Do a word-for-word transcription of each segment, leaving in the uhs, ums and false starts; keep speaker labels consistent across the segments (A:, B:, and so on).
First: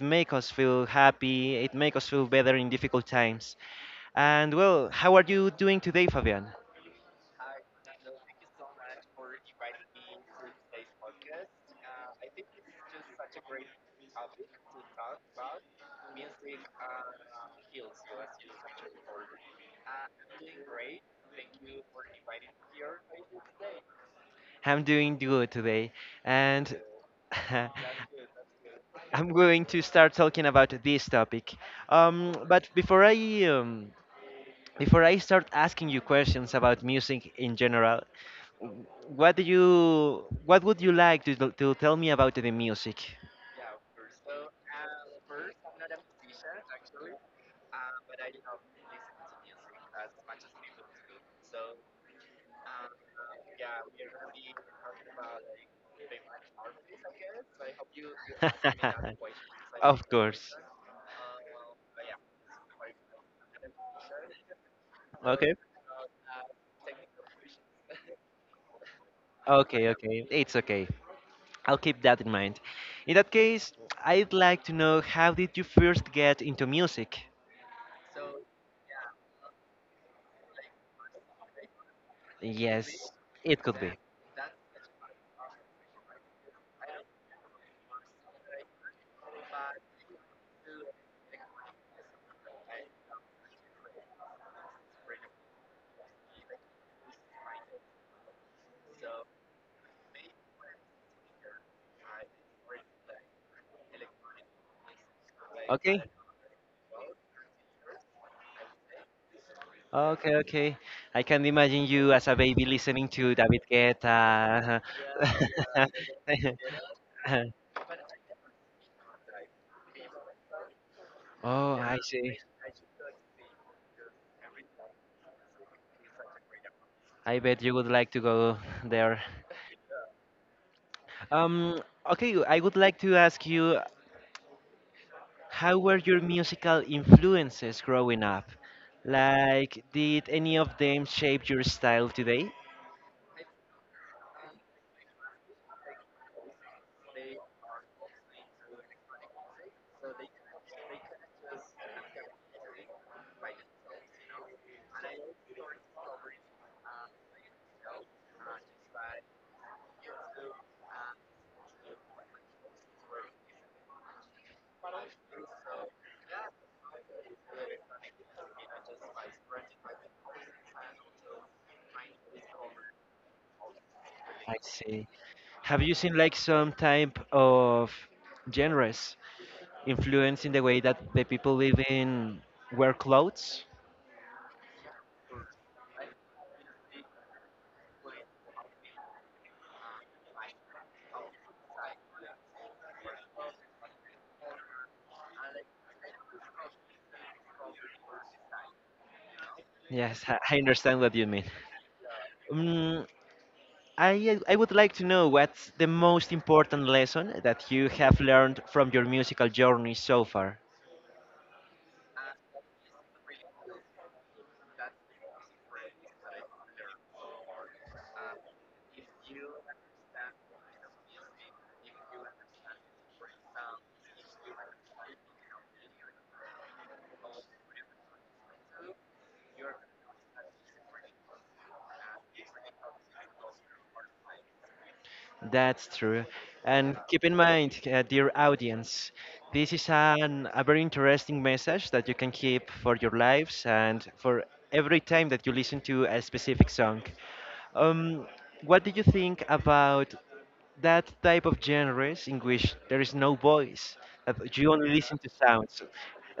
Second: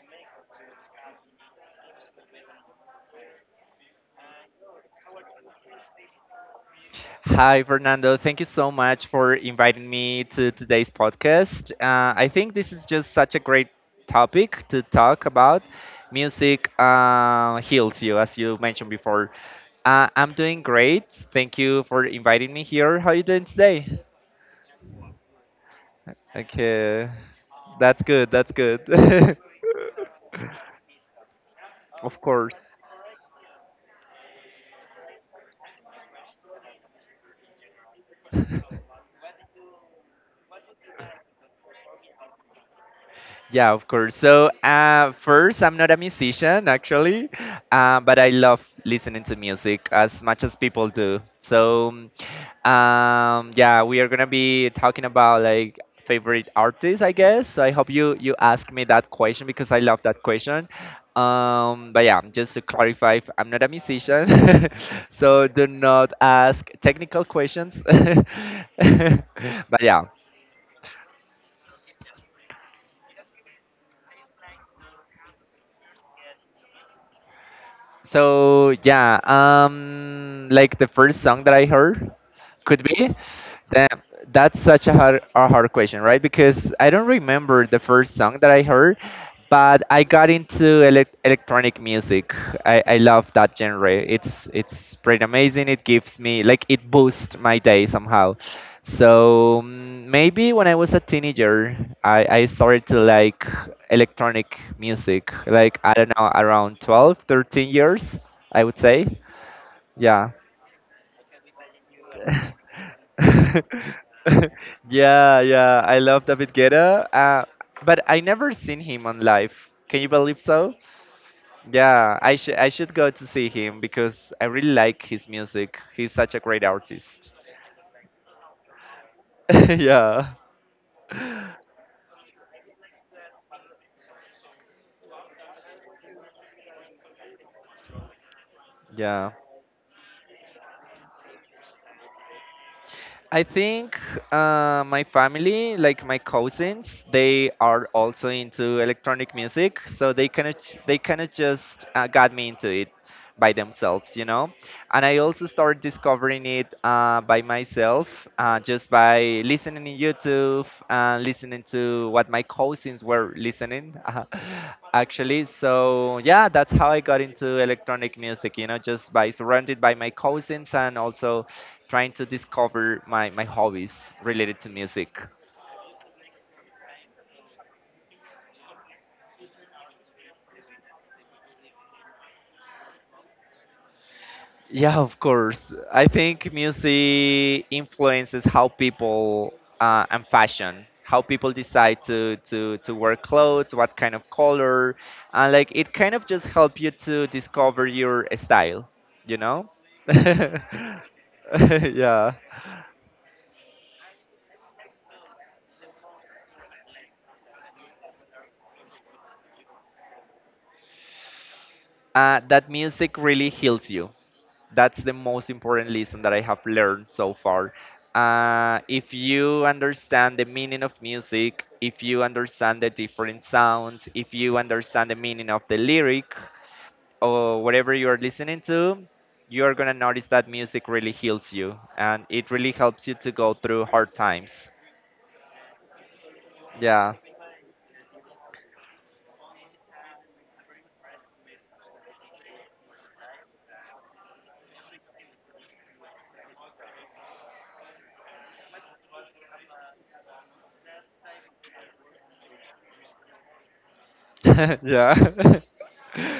A: makes us feel happy. It makes us feel better in difficult times. And well, how are you doing today, Fabian?
B: Hi, Fernando. Thank you so much for inviting me to today's podcast. Uh, I think this is just such a great topic to talk about. Music uh, heals you, as you mentioned before. Uh, I'm doing great. Thank you for inviting me here. How are you doing today?
A: I'm doing good today, and.
B: Okay, that's good. That's good.
A: I'm going to start talking about this topic.
B: of
A: Um, but
B: course.
A: before I um, before I start asking you questions about music in general, w- what do you what would you like to, t- to tell me about the music?
B: Yeah, of course. So, uh, first, I'm not a musician actually, uh, but I love listening to music as much as people do. So, um, yeah, we are gonna be talking about like favorite artists, I guess. So I hope you you ask me that question because I love
A: Of
B: that
A: course.
B: question. Um, but yeah, just to clarify, I'm not a musician, so
A: Okay.
B: do not ask technical questions. but
A: Okay.
B: yeah.
A: Okay. It's okay. I'll keep that in mind. In that case, I'd like to know how did you first get into music?
B: So yeah, um, like the first song that I heard could
A: Yes,
B: be
A: it could be.
B: that that's such a hard, a hard question, right? Because I don't remember the first song that I heard, but I got into elec electronic music. I, I love that genre. It's it's pretty amazing. It gives me like it boosts my day somehow. So mm, maybe when I was a teenager, I, I started to like electronic music. Like I
A: Okay.
B: don't know, around twelve, thirteen years, I would say. Yeah.
A: Okay, okay. I can imagine you as a baby listening to David Guetta.
B: yeah, yeah. I love David Guetta. Uh, but I never seen him on live. Can you believe so?
A: Oh, I
B: Yeah,
A: see.
B: I should I should go to see him because I really like his music. He's such a great artist.
A: I bet you would like to go there.
B: yeah.
A: Um, okay, I would like to ask you, how were your musical influences growing up?
B: Yeah.
A: Like, did any of them shape your style today?
B: I think uh, my family, like my cousins, they are also into electronic music, so they kind of they kind of just uh, got me into it by themselves, you know, and I also started discovering it uh, by myself, uh, just by listening in YouTube and listening to what my cousins were listening, uh, actually. So yeah, that's how I got into electronic music. You know, just by surrounded by my cousins and also trying to discover my my hobbies
A: I
B: related to
A: see.
B: music.
A: Have you seen like some type of genres influencing the way that the people live in wear clothes?
B: Yeah, of course. I think music influences how people uh, and fashion, how people decide to to to wear clothes, what kind of color, and like it kind of just help you to discover your style, you know?
A: Yes, I I understand what you mean.
B: yeah.
A: Um, I uh, I would like to know what's the most important lesson that you have learned from your musical journey so far.
B: Uh, that music really heals you, that's the most important lesson that I have learned so far. Uh, if you understand the meaning of music, if you understand the different sounds, if you understand the meaning of the lyric, or whatever you are listening to, you are gonna notice that music really heals you and it really helps you to go through hard times.
A: That's true. And
B: Yeah.
A: keep in mind, uh, dear audience, this is an, a very interesting message that you can keep for your lives and for every time that you listen to a specific song. Um, what do you think about that type of genres in which there is no voice, that you only listen to
B: yeah.
A: sounds?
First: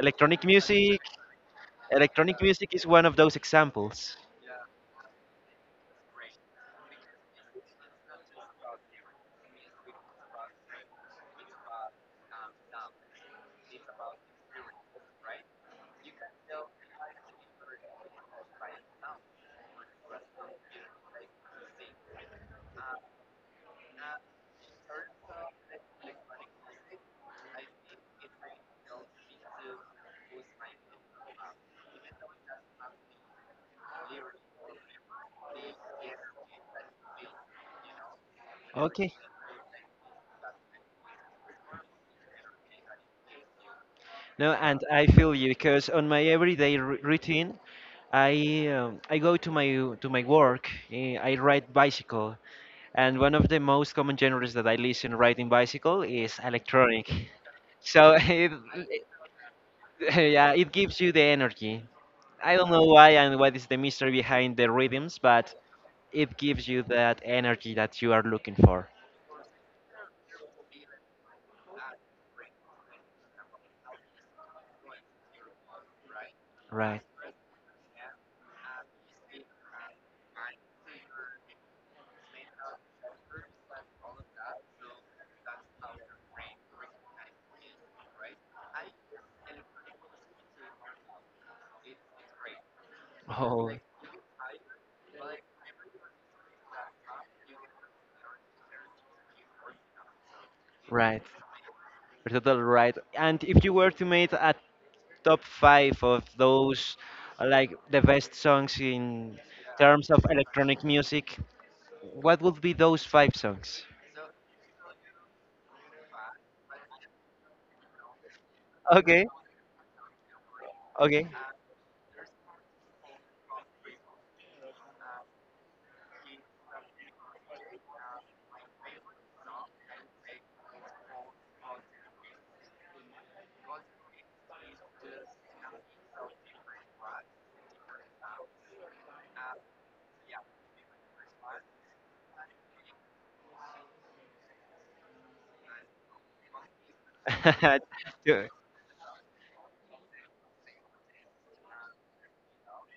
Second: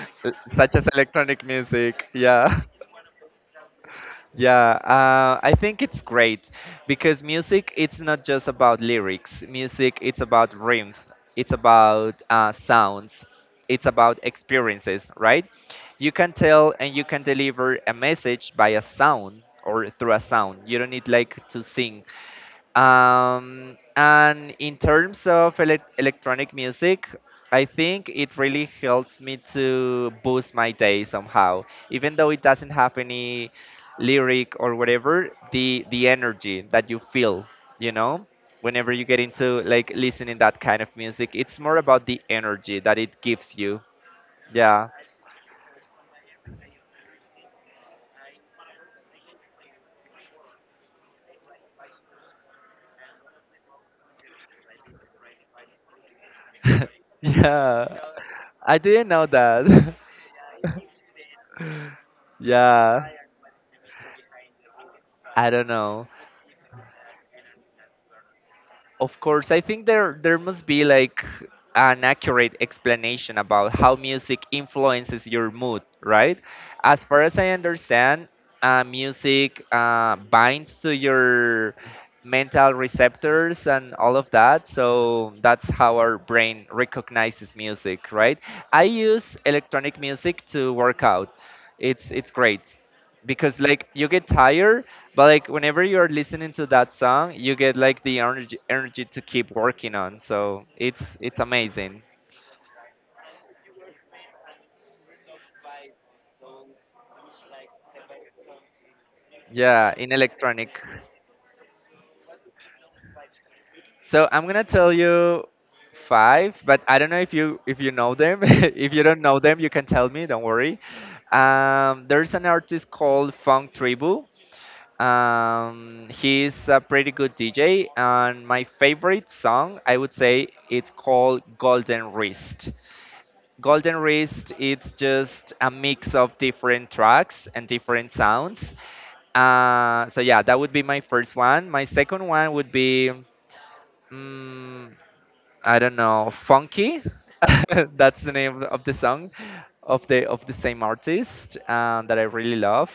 A: Electronic
B: Such as
A: music,
B: electronic music.
A: electronic
B: Yeah.
A: music is one of those examples.
B: Yeah, uh, I think it's great because music it's not just about lyrics. Music it's about rhythm, it's about uh, sounds, it's about experiences, right? You can tell and you can deliver a message by a sound or through a sound. You don't need like to sing um, and in terms of elec electronic music, I think it really helps me to boost my day somehow. Even though it doesn't have any lyric or whatever, the the energy that you feel, you know, whenever you
A: Okay.
B: get into like listening that kind of music, it's more about the energy that it gives you.
A: No, and
B: Yeah.
A: I feel you because on my everyday r- routine, I um, I go to my to my work. eh, I ride bicycle, and one of the most common genres that I listen riding bicycle is electronic.
B: Yeah.
A: So it,
B: I
A: it-
B: didn't know that.
A: yeah, it gives you the energy. I don't know
B: Yeah.
A: why and what is the mystery behind the rhythms,
B: I
A: but
B: don't know.
A: it gives you that energy that you are looking for.
B: Of course, I think there there must be like an accurate explanation about how music influences your mood, right?
A: Right.
B: As far as I understand, uh, music uh, binds to your mental receptors and all of that. So that's how our brain recognizes music, right? I use electronic music to work out. It's it's great because
A: Oh,
B: like you get tired but like whenever you're listening to that song, you get like the energy energy to keep working on. So it's
A: right.
B: it's amazing.
A: You're totally right. And if you were to make a top five of those uh, like the best songs in
B: Yeah,
A: terms
B: in
A: of
B: electronic.
A: electronic music, what would be those five songs?
B: So I'm gonna tell you five, but I don't know if you if you know them. if you don't
A: Okay,
B: know them, you can tell me. Don't worry.
A: okay.
B: Um, there's an artist called Funk Tribu. Um, he's a pretty good D J, and my favorite song I would say it's called Golden Wrist. Golden Wrist it's just a mix of different tracks and different sounds. Uh, so yeah, that would be my first one. My second one would be mm, I don't know, Funky. That's the
A: Do-
B: name of the of the song of the of the same artist uh, that I really love.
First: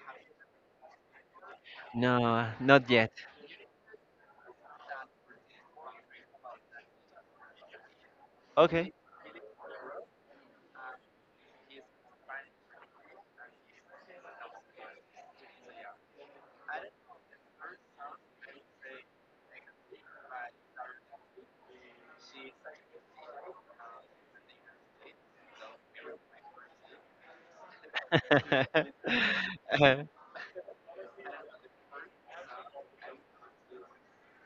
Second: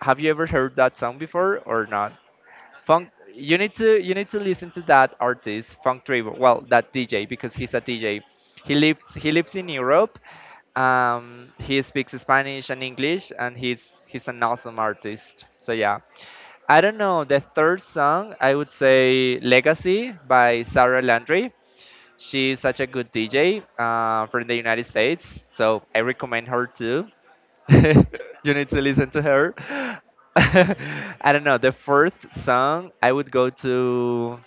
B: Have you ever heard that song before or not?
A: no, not
B: Funk,
A: yet.
B: you need to you need to listen to that artist, Funk Trevor. Well, that D J because he's a D J. He
A: Okay.
B: lives he lives in Europe. Um, he speaks Spanish and English, and he's he's an awesome artist. So yeah, I don't know the third song. I would say "Legacy" by Sarah Landry. She's such a good D J uh, from the United States, so I recommend her too. you need to listen to her.
A: Uh,
B: I don't know. The fourth song, I would go to.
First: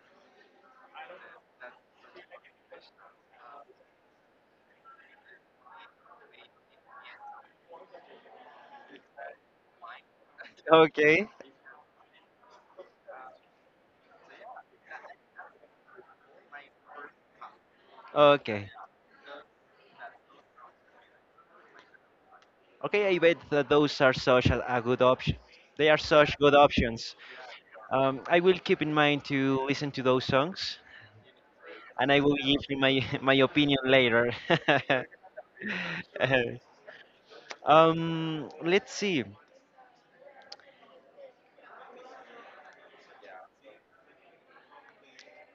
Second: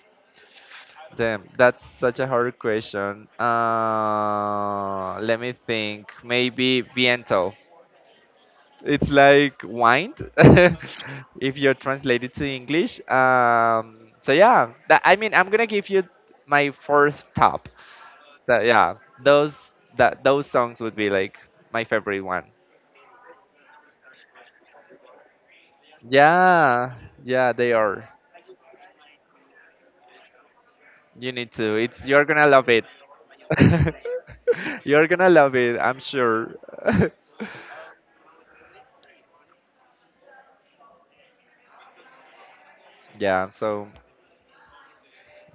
B: Damn, that's such a hard question. Uh, let me think. Maybe Viento. It's like wine,
A: okay,
B: if you translate it to English. Um, so yeah, that, I mean, I'm gonna give you my fourth top. So
A: okay,
B: yeah, those that those songs would be like my favorite one.
A: okay. I bet that those are such a, a good option. They are such good
B: Yeah,
A: options.
B: yeah, they are.
A: Um, I will keep in mind to listen to those songs
B: You need to. It's
A: and I
B: you're
A: will
B: gonna
A: give
B: love
A: you
B: it.
A: my my opinion later.
B: you're gonna love it. I'm sure.
A: um, let's see.
B: yeah. So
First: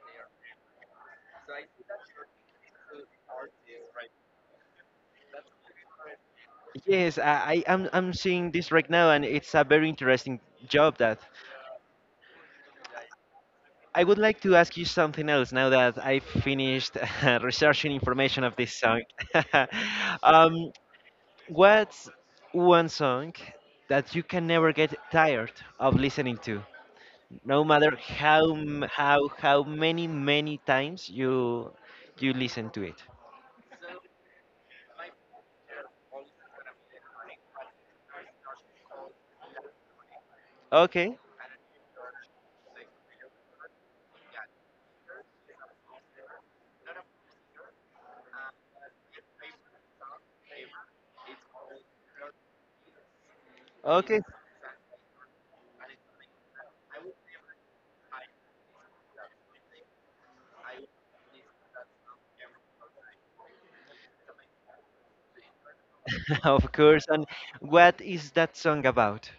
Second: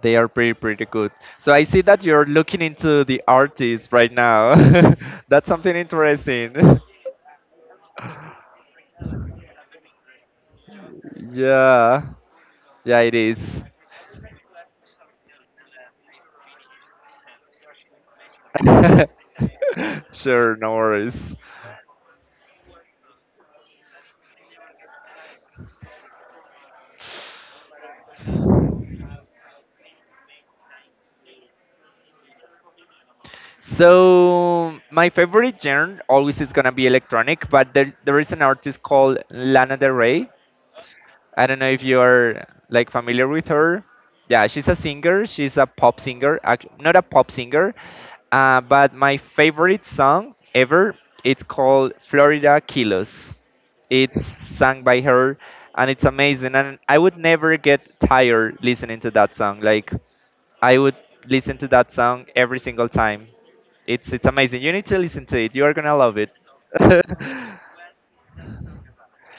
B: they are pretty pretty good. So I see that you're looking into the artist right now. That's something interesting.
A: Yes, I, I am I'm seeing this right now, and it's a very interesting job. That
B: yeah. Yeah, it is.
A: I would like to ask you something else now that I finished researching information of this song.
B: sure,
A: um,
B: no worries.
A: what's one song that you can never get tired of listening to? No matter how m- how how many many times you you listen to it.
B: So my favorite genre always is gonna be electronic, but there there is an artist called Lana Del Rey.
A: Okay.
B: I don't know if you are like familiar with her. Yeah, she's a singer. She's a pop singer, act- Not a pop singer, uh, but my favorite song ever. It's called Florida Kilos.
A: Okay.
B: It's sung by her, and it's amazing. And I would never get tired listening to that song. Like I would listen to that song every single time. It's it's amazing. You need to listen to it. You are gonna love it.
A: Of course. And what is that song about?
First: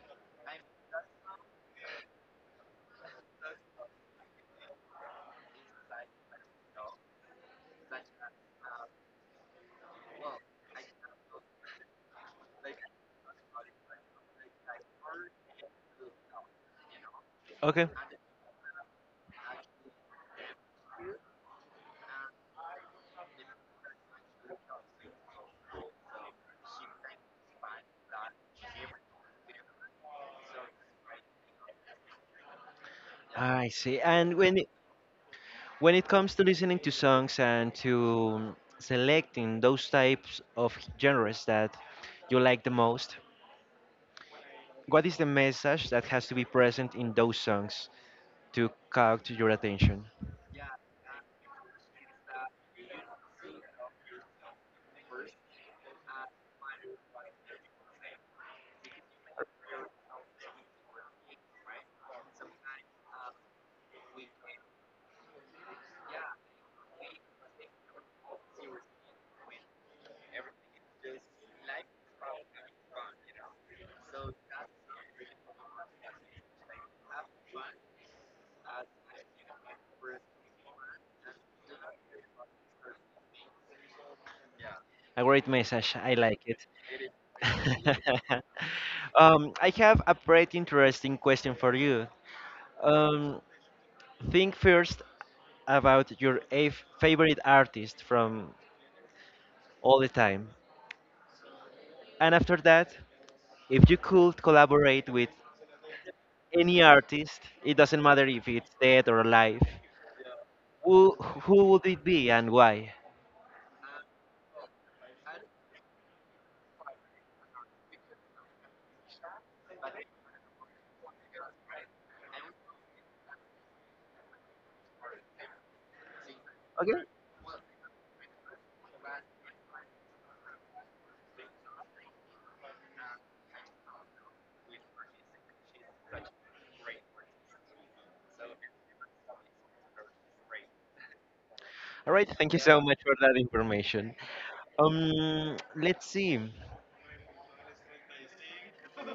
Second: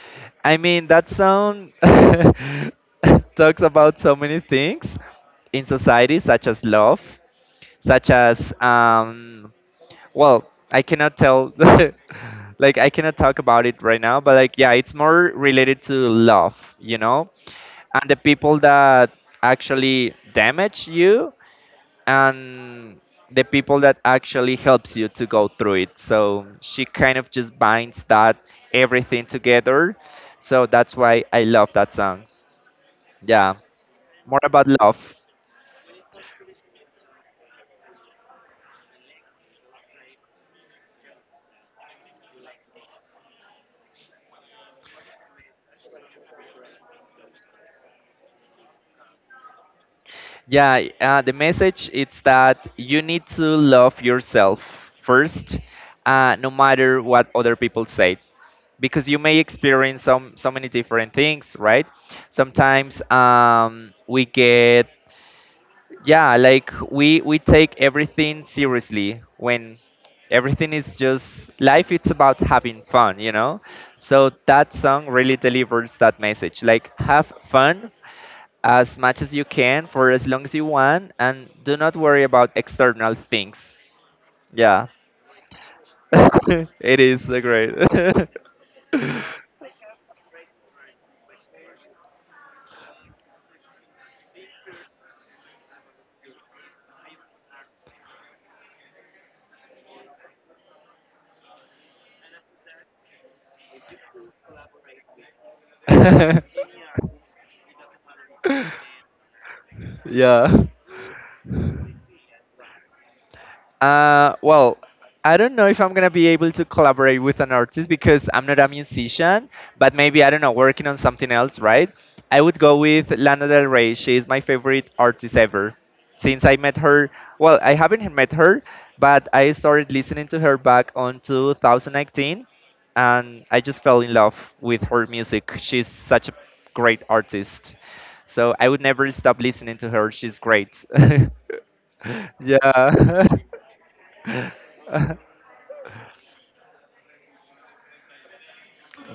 B: I mean, that song talks about so many things in society, such as love, such as, um, well, I cannot tell, like, I cannot talk about it right now, but, like, yeah, it's more related to love, you know?
A: Okay,
B: And the people that actually damage you and the people that actually helps you to go through it. So she kind of just binds that everything together. So that's why I love that song. Yeah,
A: I see. And
B: more
A: when
B: about
A: it,
B: love.
A: when it comes to listening to songs and to um, selecting those types of genres that you like the most, what is the message that has to be present in those songs to catch your attention?
B: Yeah, uh, the message is that you need to love yourself first, uh, no matter what other people say, because you may experience some so many different things, right? Sometimes um, we get yeah, like we we take everything seriously when everything is just life, it's about having fun, you know, so that song really delivers that message, like have fun as much as you can for as long as you want, and do not worry about external things. Yeah.
A: A great message, I like it.
B: it is uh, great.
A: um, I have a pretty interesting question for you. Um, think first about your a favorite artist from all the time. And after that, if you could collaborate with any artist, it doesn't matter if it's dead or alive,
B: yeah.
A: who, who would it be and why?
B: Uh, well, I don't know if I'm gonna be able to collaborate with an artist because I'm not a musician, but maybe I don't know, working on something else, right? I would go with Lana Del Rey. She is my favorite artist ever. Since I met
A: Okay.
B: her, well, I haven't met her, but I started listening to her back on two thousand nineteen, and I just fell in love with her music. She's such a great artist. So I would never stop listening to her. She's great.
A: All right. Thank you so much for
B: yeah.
A: that information. Um, let's see.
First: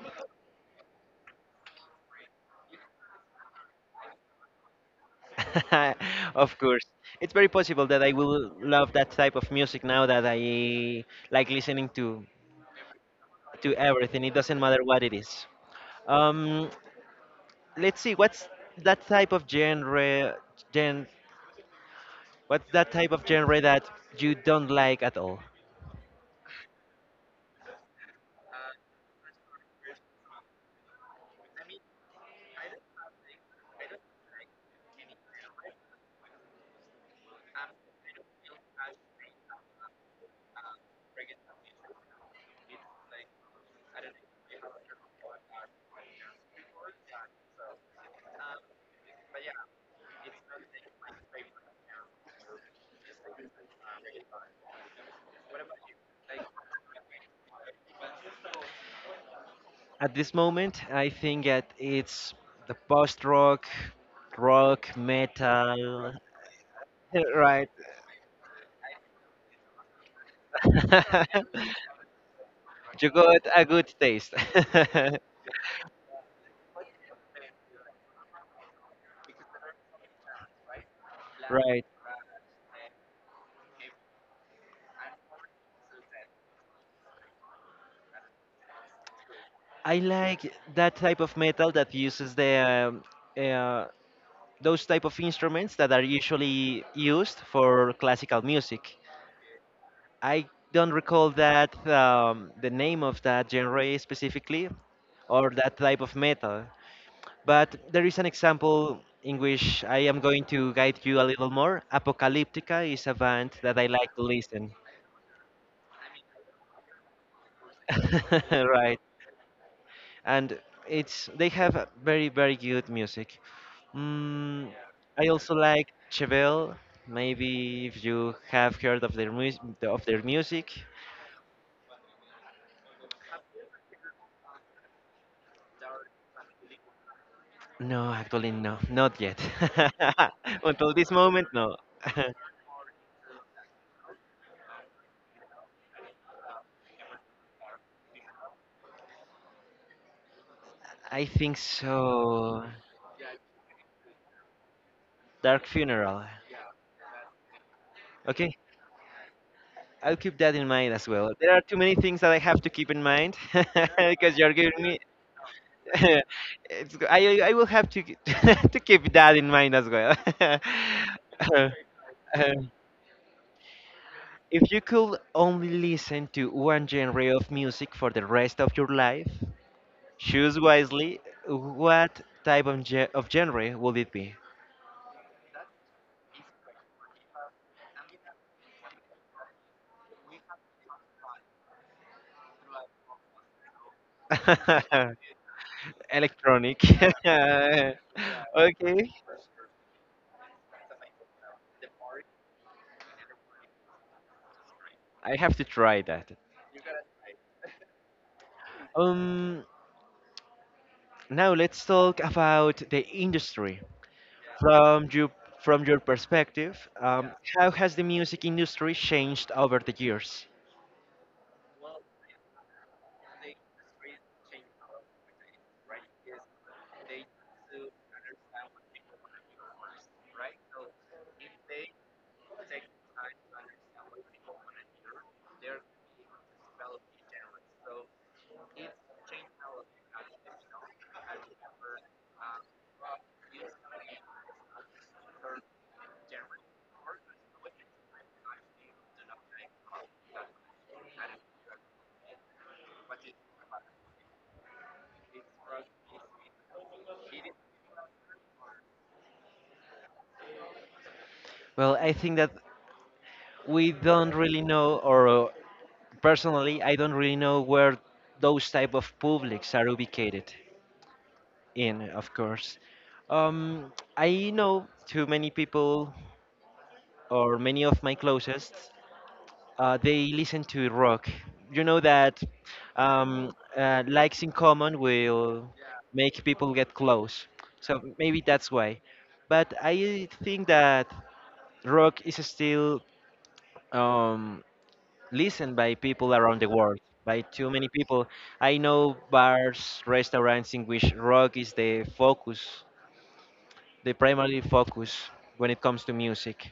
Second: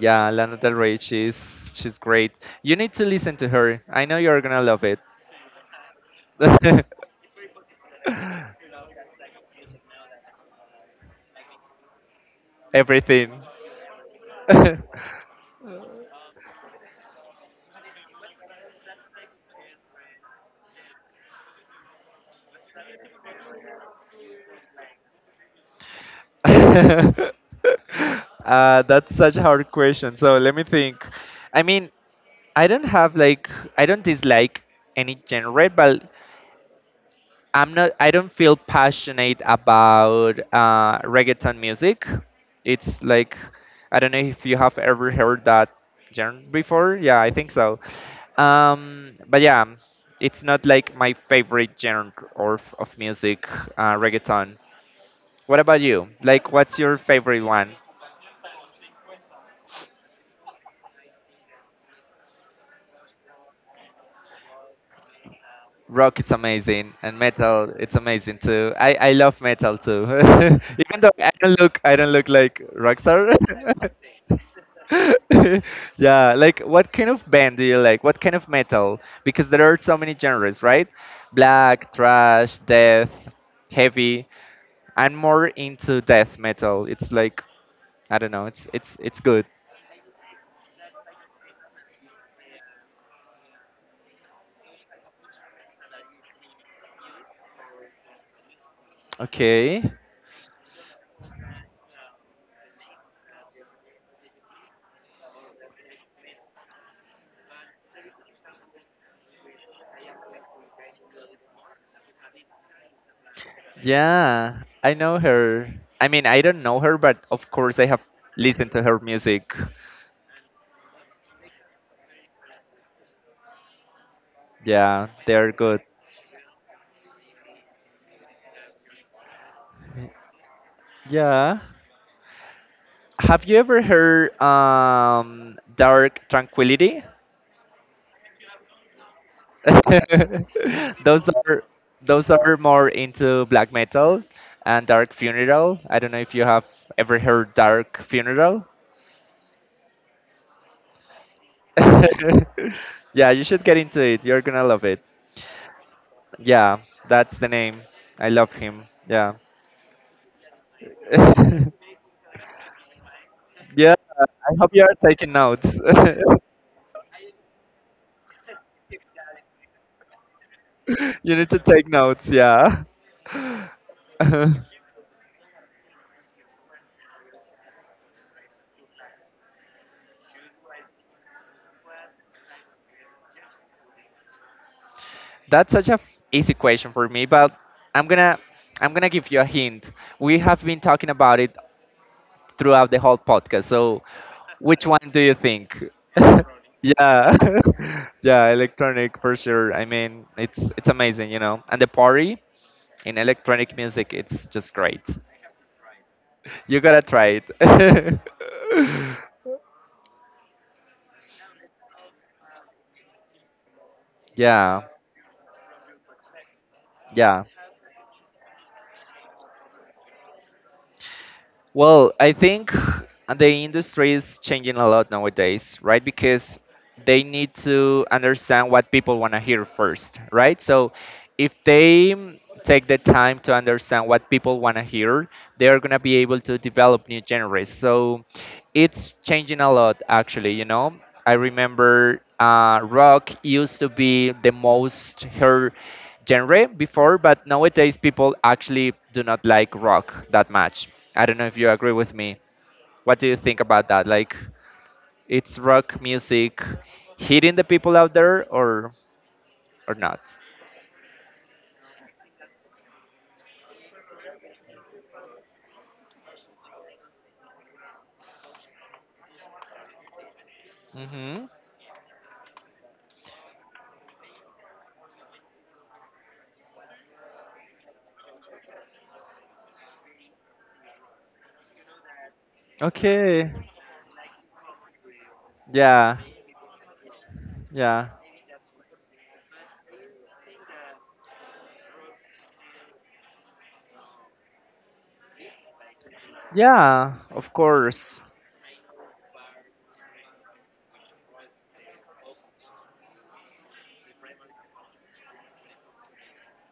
B: yeah, Lana Del Rey, she's she's great. You need to listen to her. I know you're gonna love it.
A: Of course. It's very possible that I will love that type of music now that I like listening to
B: Everything.
A: to everything. It doesn't
B: uh,
A: matter what it is. Um, let's see. What's that type of genre? Gen, what's that type of genre that you don't like at all?
B: that's such a hard question. So let me think. I mean, I don't have like I don't dislike any genre, but I'm not. I don't feel passionate about uh, reggaeton music. It's like I don't know if you have ever heard that genre before. Yeah, I think so. Um, but yeah, it's not like my favorite genre or of music, uh, reggaeton. What about you? Like, what's your favorite one?
A: At this moment, I think that it's the post rock, rock, metal.
B: Rock is amazing and
A: Right.
B: metal it's amazing too, i i love metal too, even though i don't look I don't look like
A: You
B: rockstar.
A: got a good taste.
B: yeah, like what kind of band do you like, what kind of metal, because there are so many genres, right?
A: Right.
B: Black, thrash, death, heavy. I'm more into death metal. It's like I don't know, it's it's it's good.
A: I like that type of metal that uses the um, uh, those type of instruments that are usually used for classical music.
B: Okay.
A: I don't recall that um, the name of that genre specifically, or that type of metal. But there is an example in which I am going to guide you a little more. Apocalyptica is a band that I like to
B: Yeah,
A: listen.
B: I know her. I mean, I don't know her, but of course I have listened to her
A: Right.
B: music.
A: And it's they have a very, very good music. Mm,
B: Yeah,
A: I
B: they're
A: also
B: good.
A: like Chevelle. Maybe if you have heard of their music of their music.
B: Yeah. Have you ever heard um, Dark Tranquility?
A: No, actually no, not yet. Until this
B: those
A: moment,
B: are
A: no.
B: those are more into black metal and Dark Funeral. I don't know if you have ever heard Dark Funeral.
A: I think so.
B: Yeah, you should get into it. You're gonna love it.
A: Dark Funeral.
B: Yeah, that's the name. I love
A: Okay,
B: him. Yeah.
A: I'll keep that in mind as well. There are too many things that I have to keep in mind
B: Yeah,
A: because you're
B: I hope
A: giving
B: you
A: me.
B: are taking notes.
A: It's go- I I will have to k- to keep that in mind as well.
B: You need to
A: Uh,
B: take notes,
A: uh,
B: yeah.
A: If you could only listen to one genre of music for the rest of your life, choose wisely. What type of ge- of genre would it be?
B: That's such a f- easy question for me, but I'm gonna I'm gonna give you a hint. We have been talking about it throughout the whole podcast. So, which one do you think?
A: Electronic.
B: Yeah, yeah,
A: Okay,
B: electronic for sure. I mean, it's it's amazing, you know. And the party in electronic music, it's just great.
A: I have to try that.
B: You gotta try it.
A: Um, Now let's talk about the industry.
B: Yeah.
A: From you, from your perspective, um,
B: Yeah.
A: how has the music industry changed over the years?
B: Well, I think the industry is changing a lot nowadays, right? Because they need to understand what people want to hear first, right? So if they mm, take the time to understand what people want to hear, they're going to be able to develop new genres. So it's changing a lot actually, you know I remember uh, rock used to be the most heard genre before, but nowadays people actually do not like rock that much. I don't know if you agree with me. What do you think about that? Like, it's rock music hitting the people out there or or not.
A: Well, I think that we don't really know, or uh, personally, I don't really know where those type of publics are ubicated
B: Mm-hmm.
A: in, of course. Um, I know too many people, or many of my closest, uh, they listen to rock. You know that
B: Okay.
A: um, uh, likes in common will
B: Yeah,
A: make people get close. So
B: yeah,
A: maybe that's why. But I think that rock is still um, listened by people around the world,
B: yeah,
A: by
B: of
A: too many
B: course.
A: people. I know bars, restaurants in which rock is the focus, the primary focus when it comes to music.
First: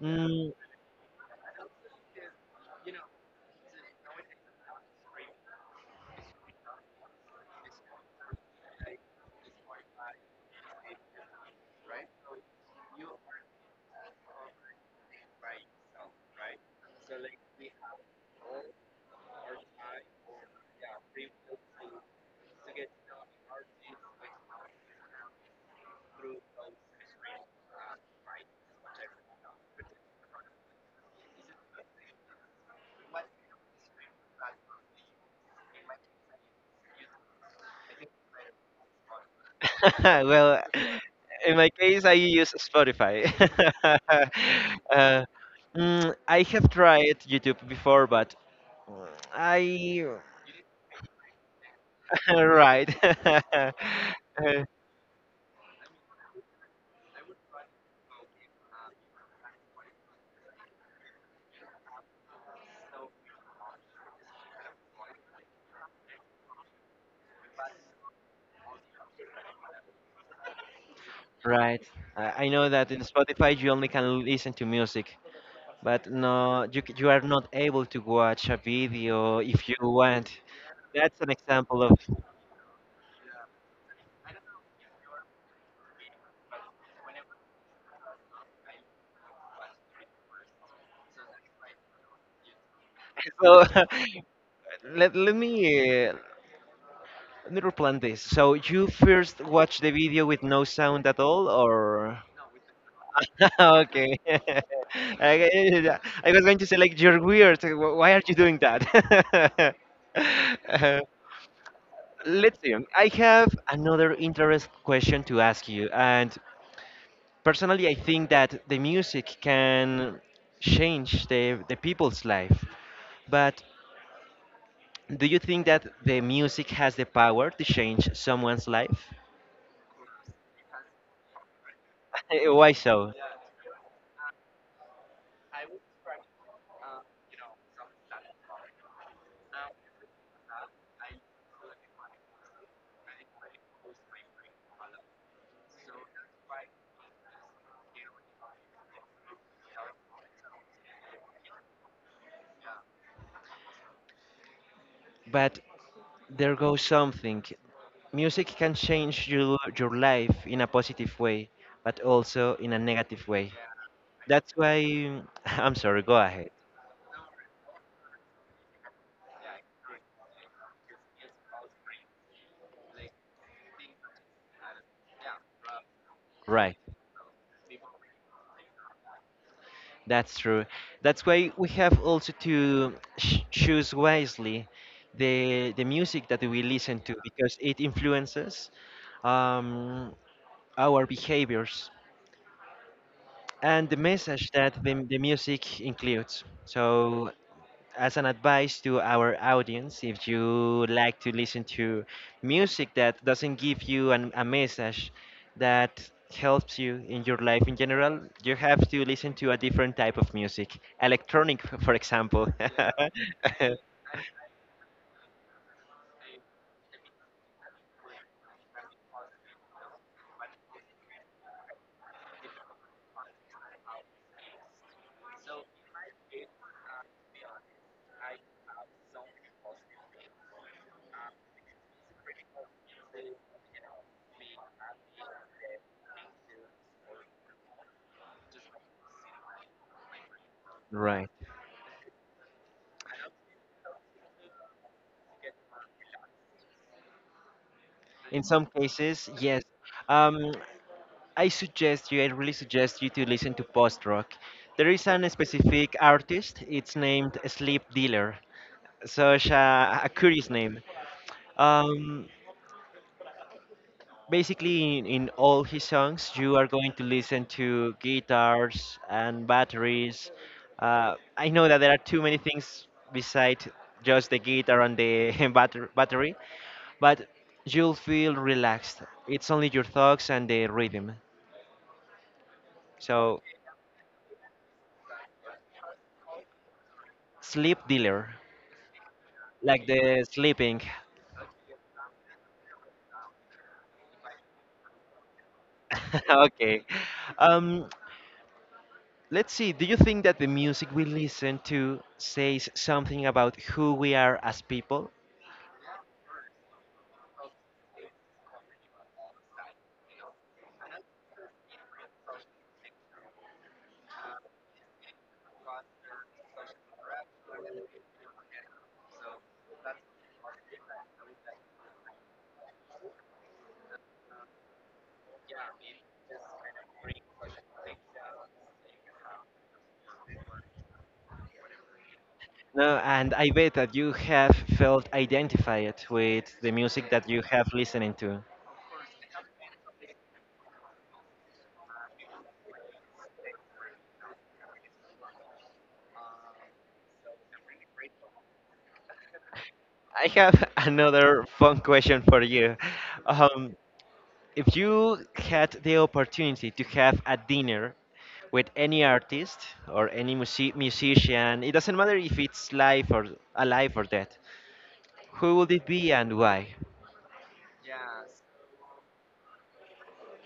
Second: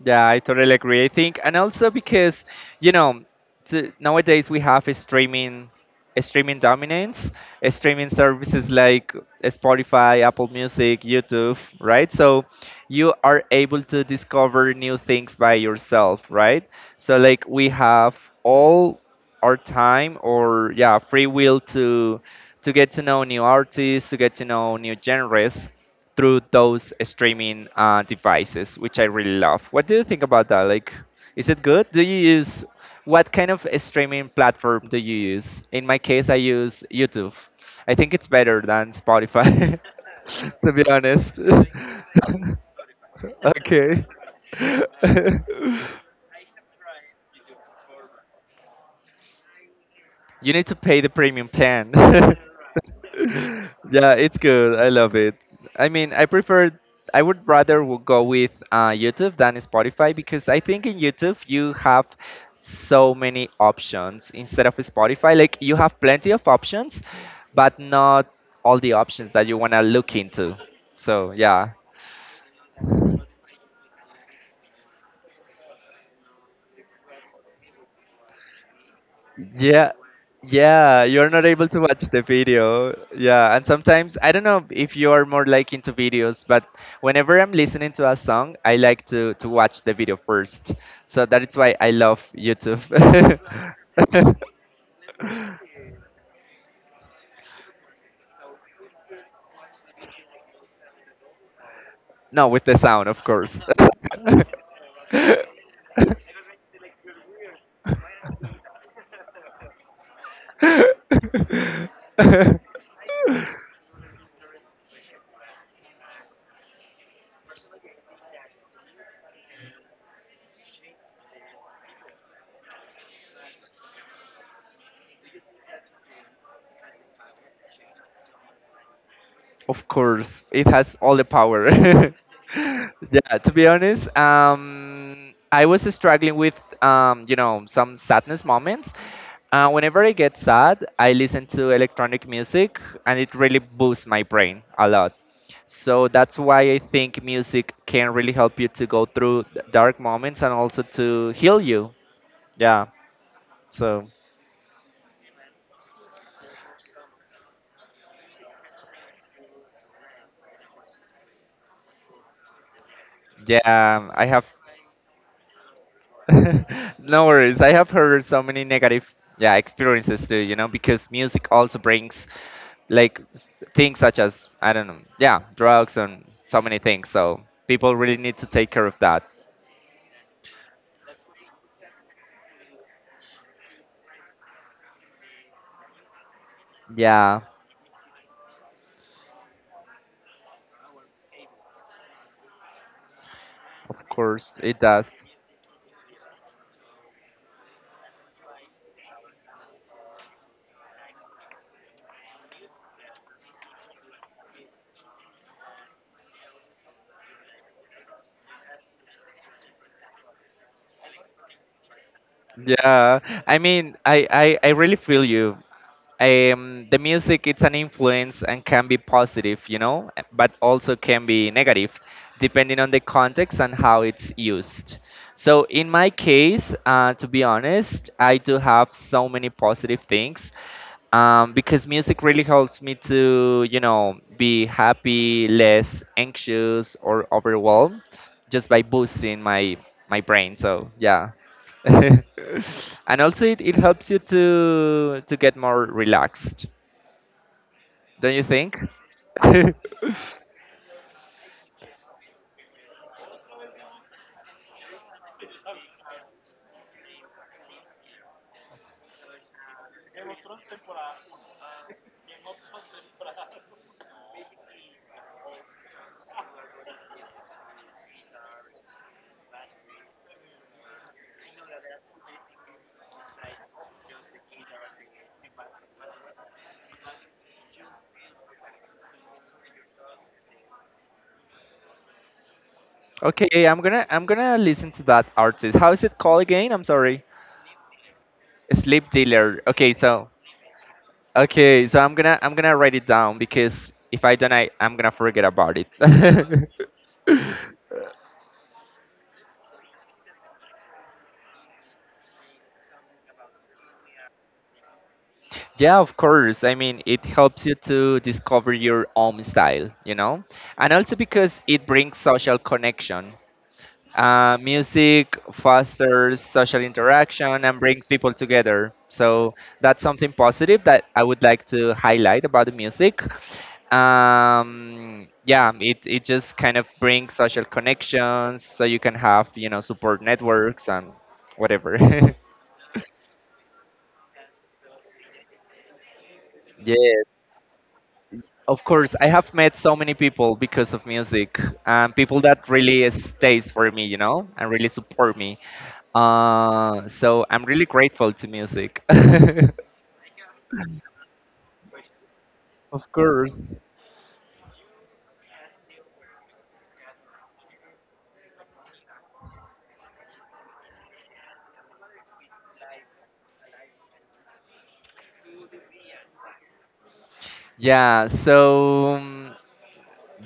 B: Yeah, I
A: Mm,
B: totally agree. I think, and also because you know, t- nowadays we have a streaming, a streaming dominance, a streaming services like Spotify, Apple Music, YouTube, right? So you are able to discover new things by yourself, right? So like we have all our time or yeah, free will to to get to know new artists, to get to know new genres through those streaming uh, devices, which I really love. What do you think about that? Like, is it good? Do you use what kind of streaming platform do you use? In my case, I use YouTube. I think it's better than Spotify,
A: well,
B: to be honest.
A: in my case, I use Spotify.
B: Okay.
A: uh, mm, I have tried YouTube before, but I.
B: You need to pay the premium plan.
A: Right.
B: Yeah, it's
A: Uh,
B: good. I love it. I mean, I prefer. I would rather w- go with uh, YouTube than Spotify because I think in YouTube you have so many options instead of Spotify. Like you have plenty of options, but not all the options that you wanna look into. So yeah.
A: Right. I I know that in Spotify you only can listen to music, but no, you c- you are not able to watch a video if you
B: Yeah,
A: want.
B: yeah,
A: That's
B: you're
A: an
B: not able to
A: example of.
B: watch the video. Yeah, and sometimes I don't know if you are more like into videos, but whenever I'm listening to a song, I like to to watch the video first. So that is why I love YouTube.
A: So let let me uh, let me replant this. So you first watch the video with no sound at all, or
B: No, with the sound, of course.
A: okay. I I was going to say like you're weird. So, Wh- Why are you doing that? Uh, Let's see. um, I have another interest question to ask you, and personally, I think that the music can change the the people's life. But do you think that the music has the power to change someone's life?
B: Of course, it has all the power.
A: Why so?
B: Yeah, to be honest, um, I was struggling with, um, you know, some sadness moments. Uh, whenever I get sad, I listen to electronic music, and it really boosts my brain a lot. So that's why I think music can really help you to go through th- dark moments and also to heal you. Yeah. So
A: But there goes something. Music can change your your life in a positive way, but also in a negative way.
B: yeah, I have.
A: That's why I'm sorry. Go ahead.
B: No worries. I have heard so many negative, yeah, experiences too. You know, because music also brings like s- things such as I don't know, yeah, drugs and so many
A: Right.
B: things. So people really need to take care of that.
A: That's true. That's why we have also to ch- choose wisely the the music that we listen to
B: Yeah,
A: because it influences um, our behaviors and the
B: of
A: message
B: course it
A: that the, the
B: does.
A: music includes. So, as an advice to our audience, if you like to listen to music that doesn't give you an, a message that helps you in your life in general, you have to listen to a different type of music, electronic, f- for example.
B: Yeah, I mean, I I, I really feel you. Um, the music, it's an influence and can be positive, you know but also can be negative, depending on the context and how it's used. So in my case, uh, to be honest, I do have so many positive things, um, because music really helps me to, you know be happy, less anxious or overwhelmed, just by boosting my my brain. So
A: Right.
B: yeah. And also it, it helps you to to get more relaxed, don't you
A: In some
B: think?
A: cases, yes. Um, I suggest you, I really suggest you to listen to post rock. There is an specific artist, it's named Sleep Dealer, such a, a curious name. Um, basically, in, in all his songs, you are going to listen to guitars and batteries. Uh, I know that there are too many things besides just the guitar and the batter- battery, but you'll feel relaxed. It's only your thoughts and the rhythm. So,
B: Okay, i'm gonna i'm gonna listen to that artist. How is it called again? I'm sorry.
A: Sleep Dealer.
B: Sleep Dealer,
A: Like
B: okay.
A: the
B: So
A: sleeping.
B: okay, so i'm gonna i'm gonna write it down, because if I don't, I, I'm gonna forget about it.
A: Okay. Um, let's see. Do you think that the music we listen to says something about who we are as people?
B: Yeah, of course. I mean, it helps you to discover your own style, you know, and also because it brings social connection. Uh, music fosters social interaction and brings people together. So that's something positive that I would like to highlight about the music. Um, yeah, it, it just kind of brings social connections, so you can have, you know, support networks and whatever.
A: No, and I bet that you have felt identified with the music
B: Yes,
A: that you have listening to.
B: of course. I have met so many people because of music, um, people that really stays for me, you know, and really support me. Uh, so I'm really grateful to music.
A: I have another fun question for you.
B: Of course.
A: Um, if you had the opportunity to have a dinner with any artist or any musi- musician, it doesn't matter if it's live or alive or dead. Who would it be and why?
B: Yeah, so um,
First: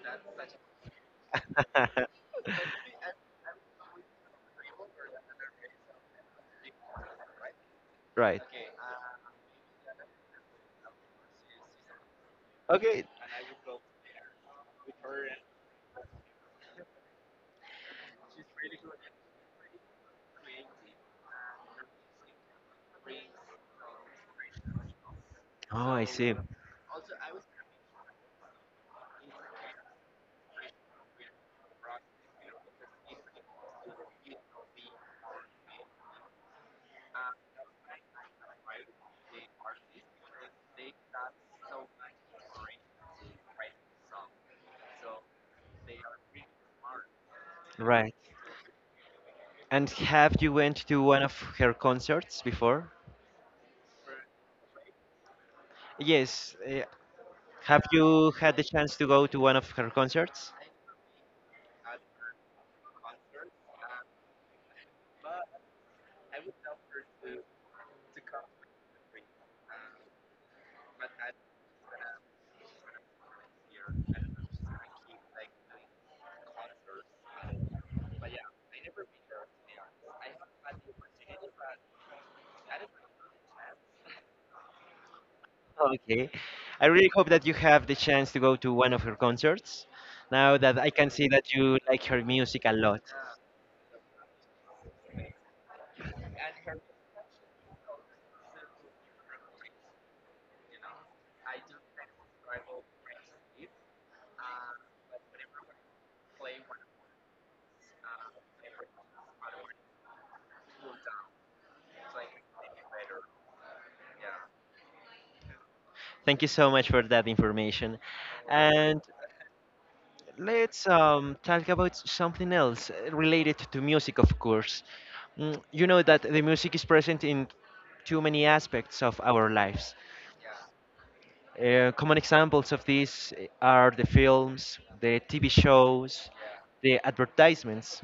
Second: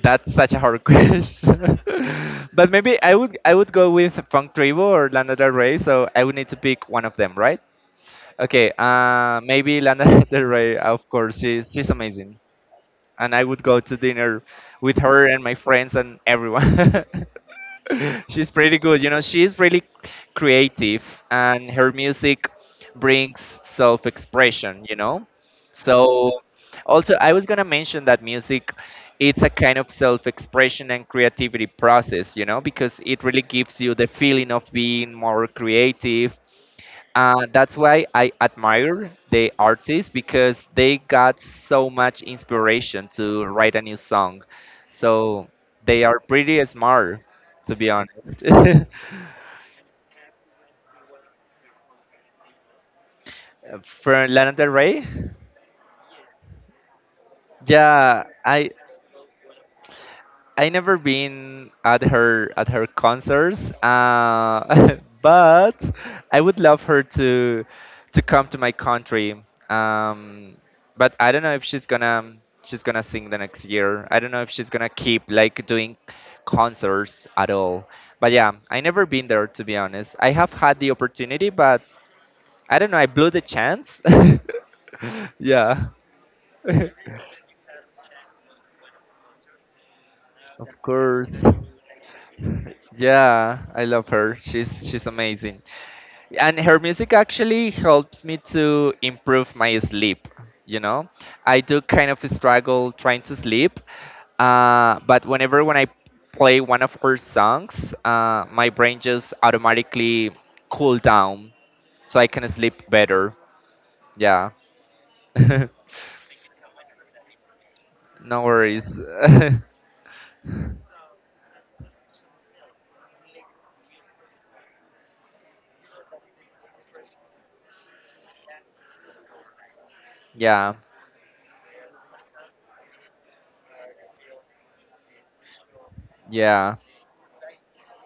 B: that's such a hard question. But maybe I would I would go with Funk Tribu or Lana Del Rey, so I would need to pick one of them, right?
A: Right.
B: Okay, uh, maybe Lana Del Rey, of course. She's she's amazing.
A: Okay.
B: And I would go to dinner with her and my friends and everyone. She's pretty good, you know. She's really creative, and her music brings self-expression, you know.
A: Oh, I see.
B: So, also, I was gonna mention that music, it's a kind of self-expression and creativity process, you know, because it really gives you the feeling of being more creative. Uh, that's why I admire the artists, because they got so much inspiration to write a new song. So they are pretty smart, to be
A: Right.
B: honest.
A: And have you went to one of her concerts before?
B: From Lana Del Rey?
A: Yes. eh, Have
B: Yeah,
A: you had the
B: I
A: chance to go to one of her concerts?
B: I never been at her at her concerts, uh, but I would love her to to come to my country. Um, but I don't know if she's gonna she's gonna sing the next year. I don't know if she's gonna keep like doing concerts at all. But yeah, I never been there, to be honest. I have had the opportunity, but I don't know. I blew the chance. Yeah,
A: Okay. I
B: of
A: really hope that you have the chance to go to one of her concerts. Now that I can see
B: course.
A: that you like her music a lot.
B: Yeah, I love her. She's she's amazing. And her music actually helps me to improve my sleep, you know. I do kind of struggle trying to sleep, uh, but whenever when I play one of her songs, uh, my brain just automatically cool down, so I can sleep better. Yeah. No
A: Thank you so much for that information.
B: worries.
A: And let's um, talk about something else uh, related to music, of course. Mm, you know that the music is present in too many aspects of our lives.
B: Yeah,
A: Uh, common examples of this uh, are the films, the T V shows,
B: yeah,
A: the advertisements.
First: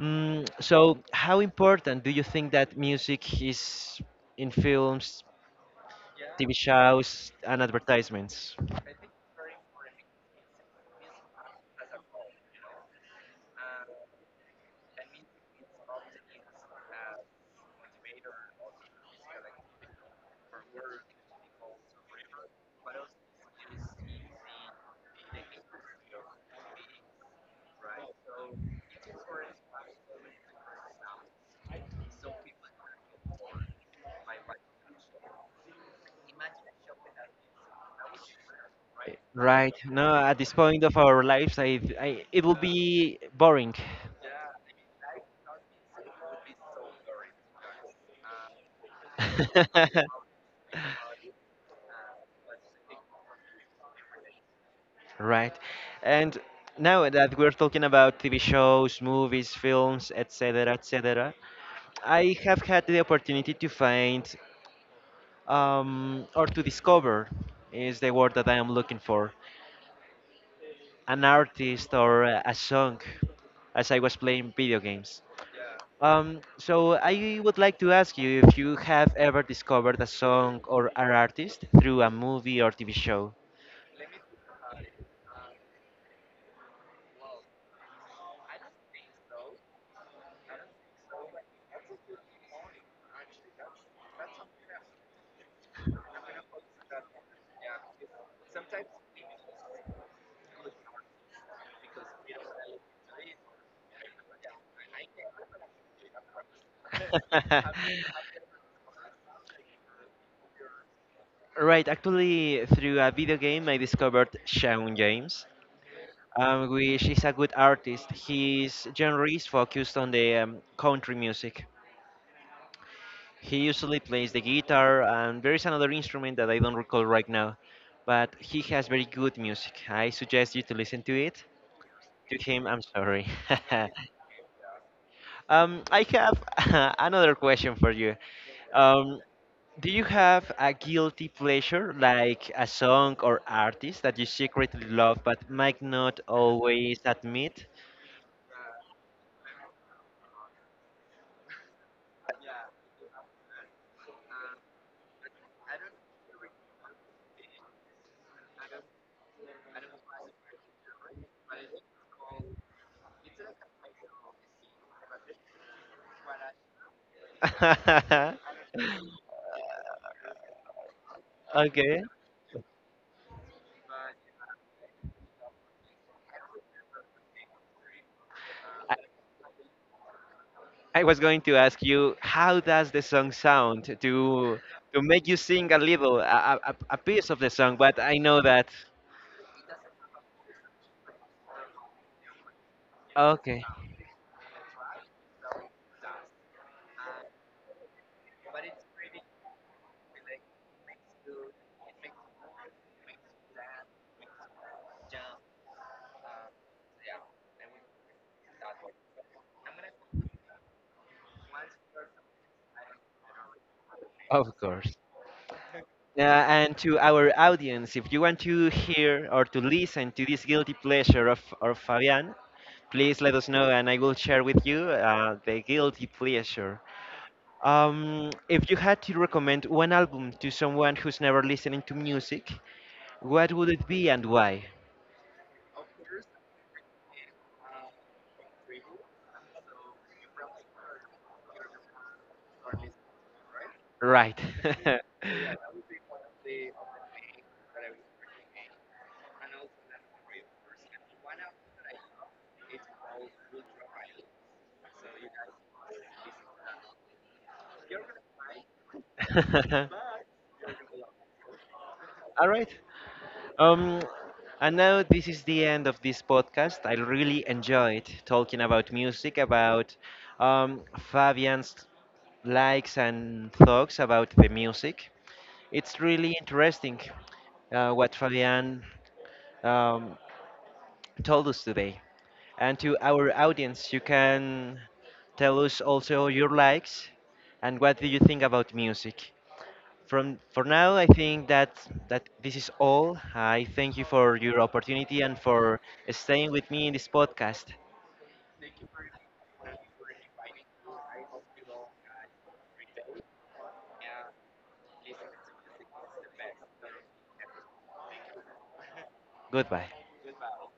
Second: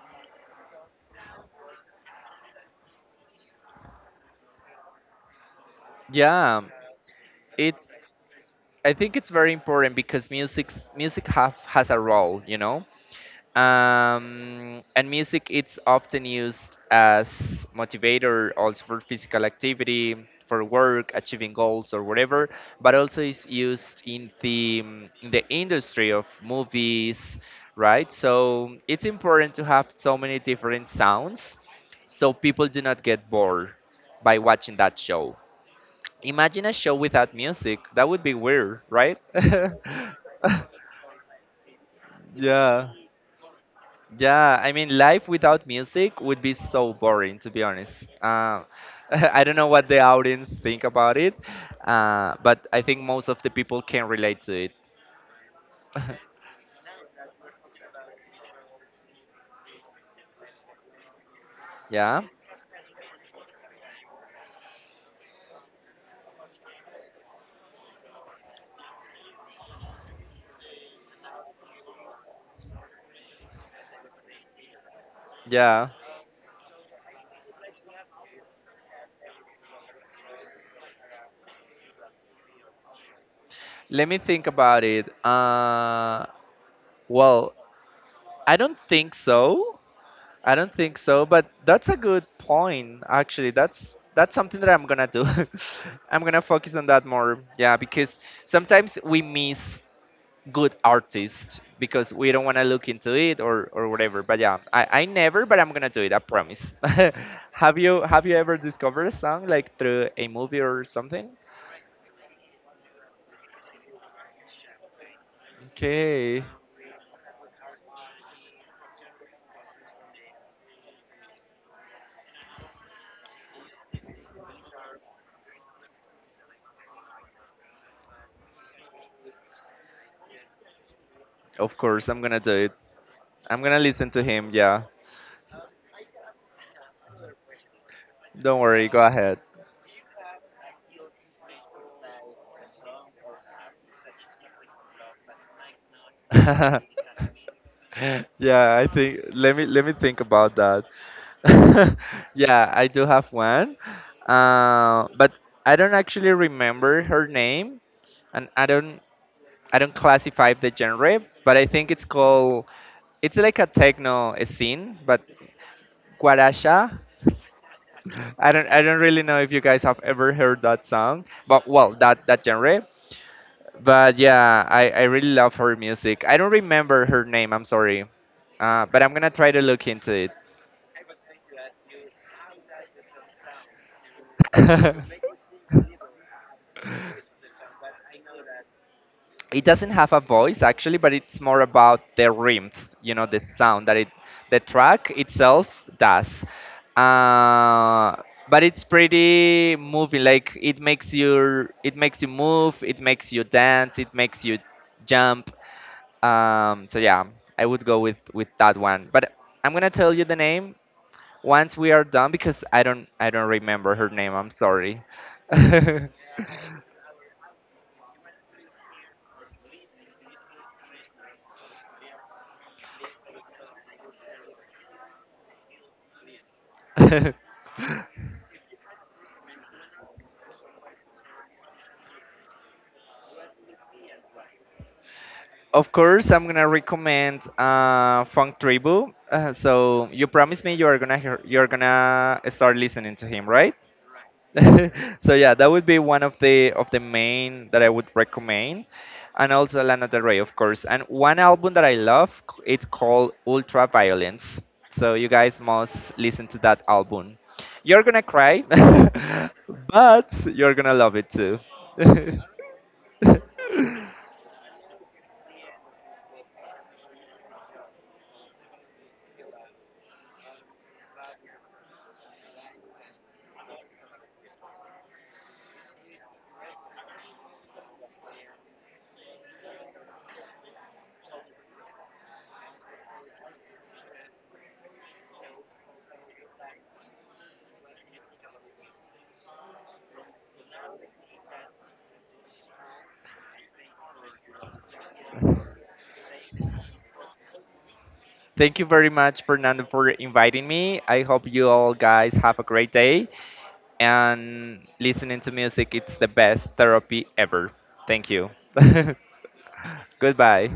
A: Mm, so, how important do you think that music is in films, T V
B: yeah,
A: shows, and
B: it's
A: advertisements?
B: I think it's very important because music's music have has a role, you know. Um, and music, it's often used as motivator also for physical activity, for work, achieving goals or whatever, but also is used in the in the industry of movies, right? So it's important to have so many different sounds so people do not get bored by watching that show. Imagine a show without music. That would be weird, right?
A: Right. No, at this point of our lives, I, I it will
B: Yeah.
A: be boring.
B: Yeah, I mean, life without music would be so boring, to be honest. Uh, I don't know what the audience think about it, uh, but I think most of the people can relate to it.
A: Right. And now that we're talking about T V shows, movies, films, et cetera, et cetera,
B: Yeah,
A: I have had the opportunity to find, um, or to discover is the word that I am looking for, an artist or a a song as I was playing video games.
B: yeah.
A: Um, so I would like to ask you if you have ever discovered a song or an artist through a movie or T V show.
B: Let me think about it. Uh, well, I don't think so. I don't think so, but that's a good point. Actually, that's that's something that I'm gonna do. I'm gonna focus on that more. Yeah, because sometimes we miss good artist because we don't want to look into it or or whatever. But yeah, I, I never, but I'm gonna do it. I promise. have you have you ever discovered a song like through a movie or something?
A: Right, actually, through a video game, I discovered Shaun James,
B: Okay,
A: um, which is a good artist. His genre is focused on the um, country music. He usually plays the guitar, and there is another instrument that I don't recall right now, but he has very good music. I suggest you to listen to it.
B: of course I'm
A: To
B: gonna do
A: him,
B: it.
A: I'm sorry.
B: I'm gonna listen to him. Yeah,
A: Um, I have another question for you.
B: don't worry. Go
A: Um,
B: ahead.
A: do you have a guilty pleasure, like a song or artist that you secretly love but might not always admit?
B: Yeah, I think let me let me think about that. Yeah, I do have one, uh, but I don't actually remember her name, and I don't I don't classify the genre, but I think it's called it's like a techno scene, but guaracha. I don't I don't really know if you guys have ever heard that song, but well,
A: Okay.
B: that that genre. But yeah, I I really love her music. I don't remember her name. I'm sorry, uh,
A: I,
B: but I'm gonna try to look into it.
A: I was going to ask you, how does the song sound to to make you sing a little, a, a, a a piece of the song? But I know that.
B: It doesn't have a voice actually, but it's more about the rhythm, you know, the
A: Okay,
B: sound that it the track itself does, uh, but it's pretty moving. Like it makes you it makes you move, it makes you dance, it makes you jump, um, so yeah, I would go with with that one, but I'm gonna tell you the name once we are done, because i don't i don't remember her name.
A: of
B: I'm
A: course.
B: sorry.
A: Uh, and to our audience, if you want to hear or to listen to this guilty pleasure of, of Fabian, please let us know and I will share with you uh, the guilty pleasure. Um, if you had to recommend one album to someone who's never listening to music, what would it be and why?
B: Of course, I'm gonna recommend uh, Funk Tribu. Uh, so you promised me you are gonna hear, you're gonna start listening to him, right?
A: Right.
B: So yeah, that would be one of the of the main that I would recommend, and also Lana Del Rey, of course. And one album that I love, c- it's called Ultra Violence. So you guys must listen to that album. You're gonna cry, but you're gonna love it too.
A: All right. Um, and now this is the end of this podcast. I really enjoyed talking about music, about um, Fabian's likes and thoughts about the music. It's really interesting uh, what Fabian um, told us today. And to our audience, you can tell us also your likes and what do you think about music. From for now, I think that that this is all. I thank you for your opportunity and for staying with me in this podcast.
B: Thank you very much, Fernando, for inviting me. I hope you all guys have a great day. And listening to music, it's the best therapy ever. Thank you.
A: Goodbye.
B: Goodbye.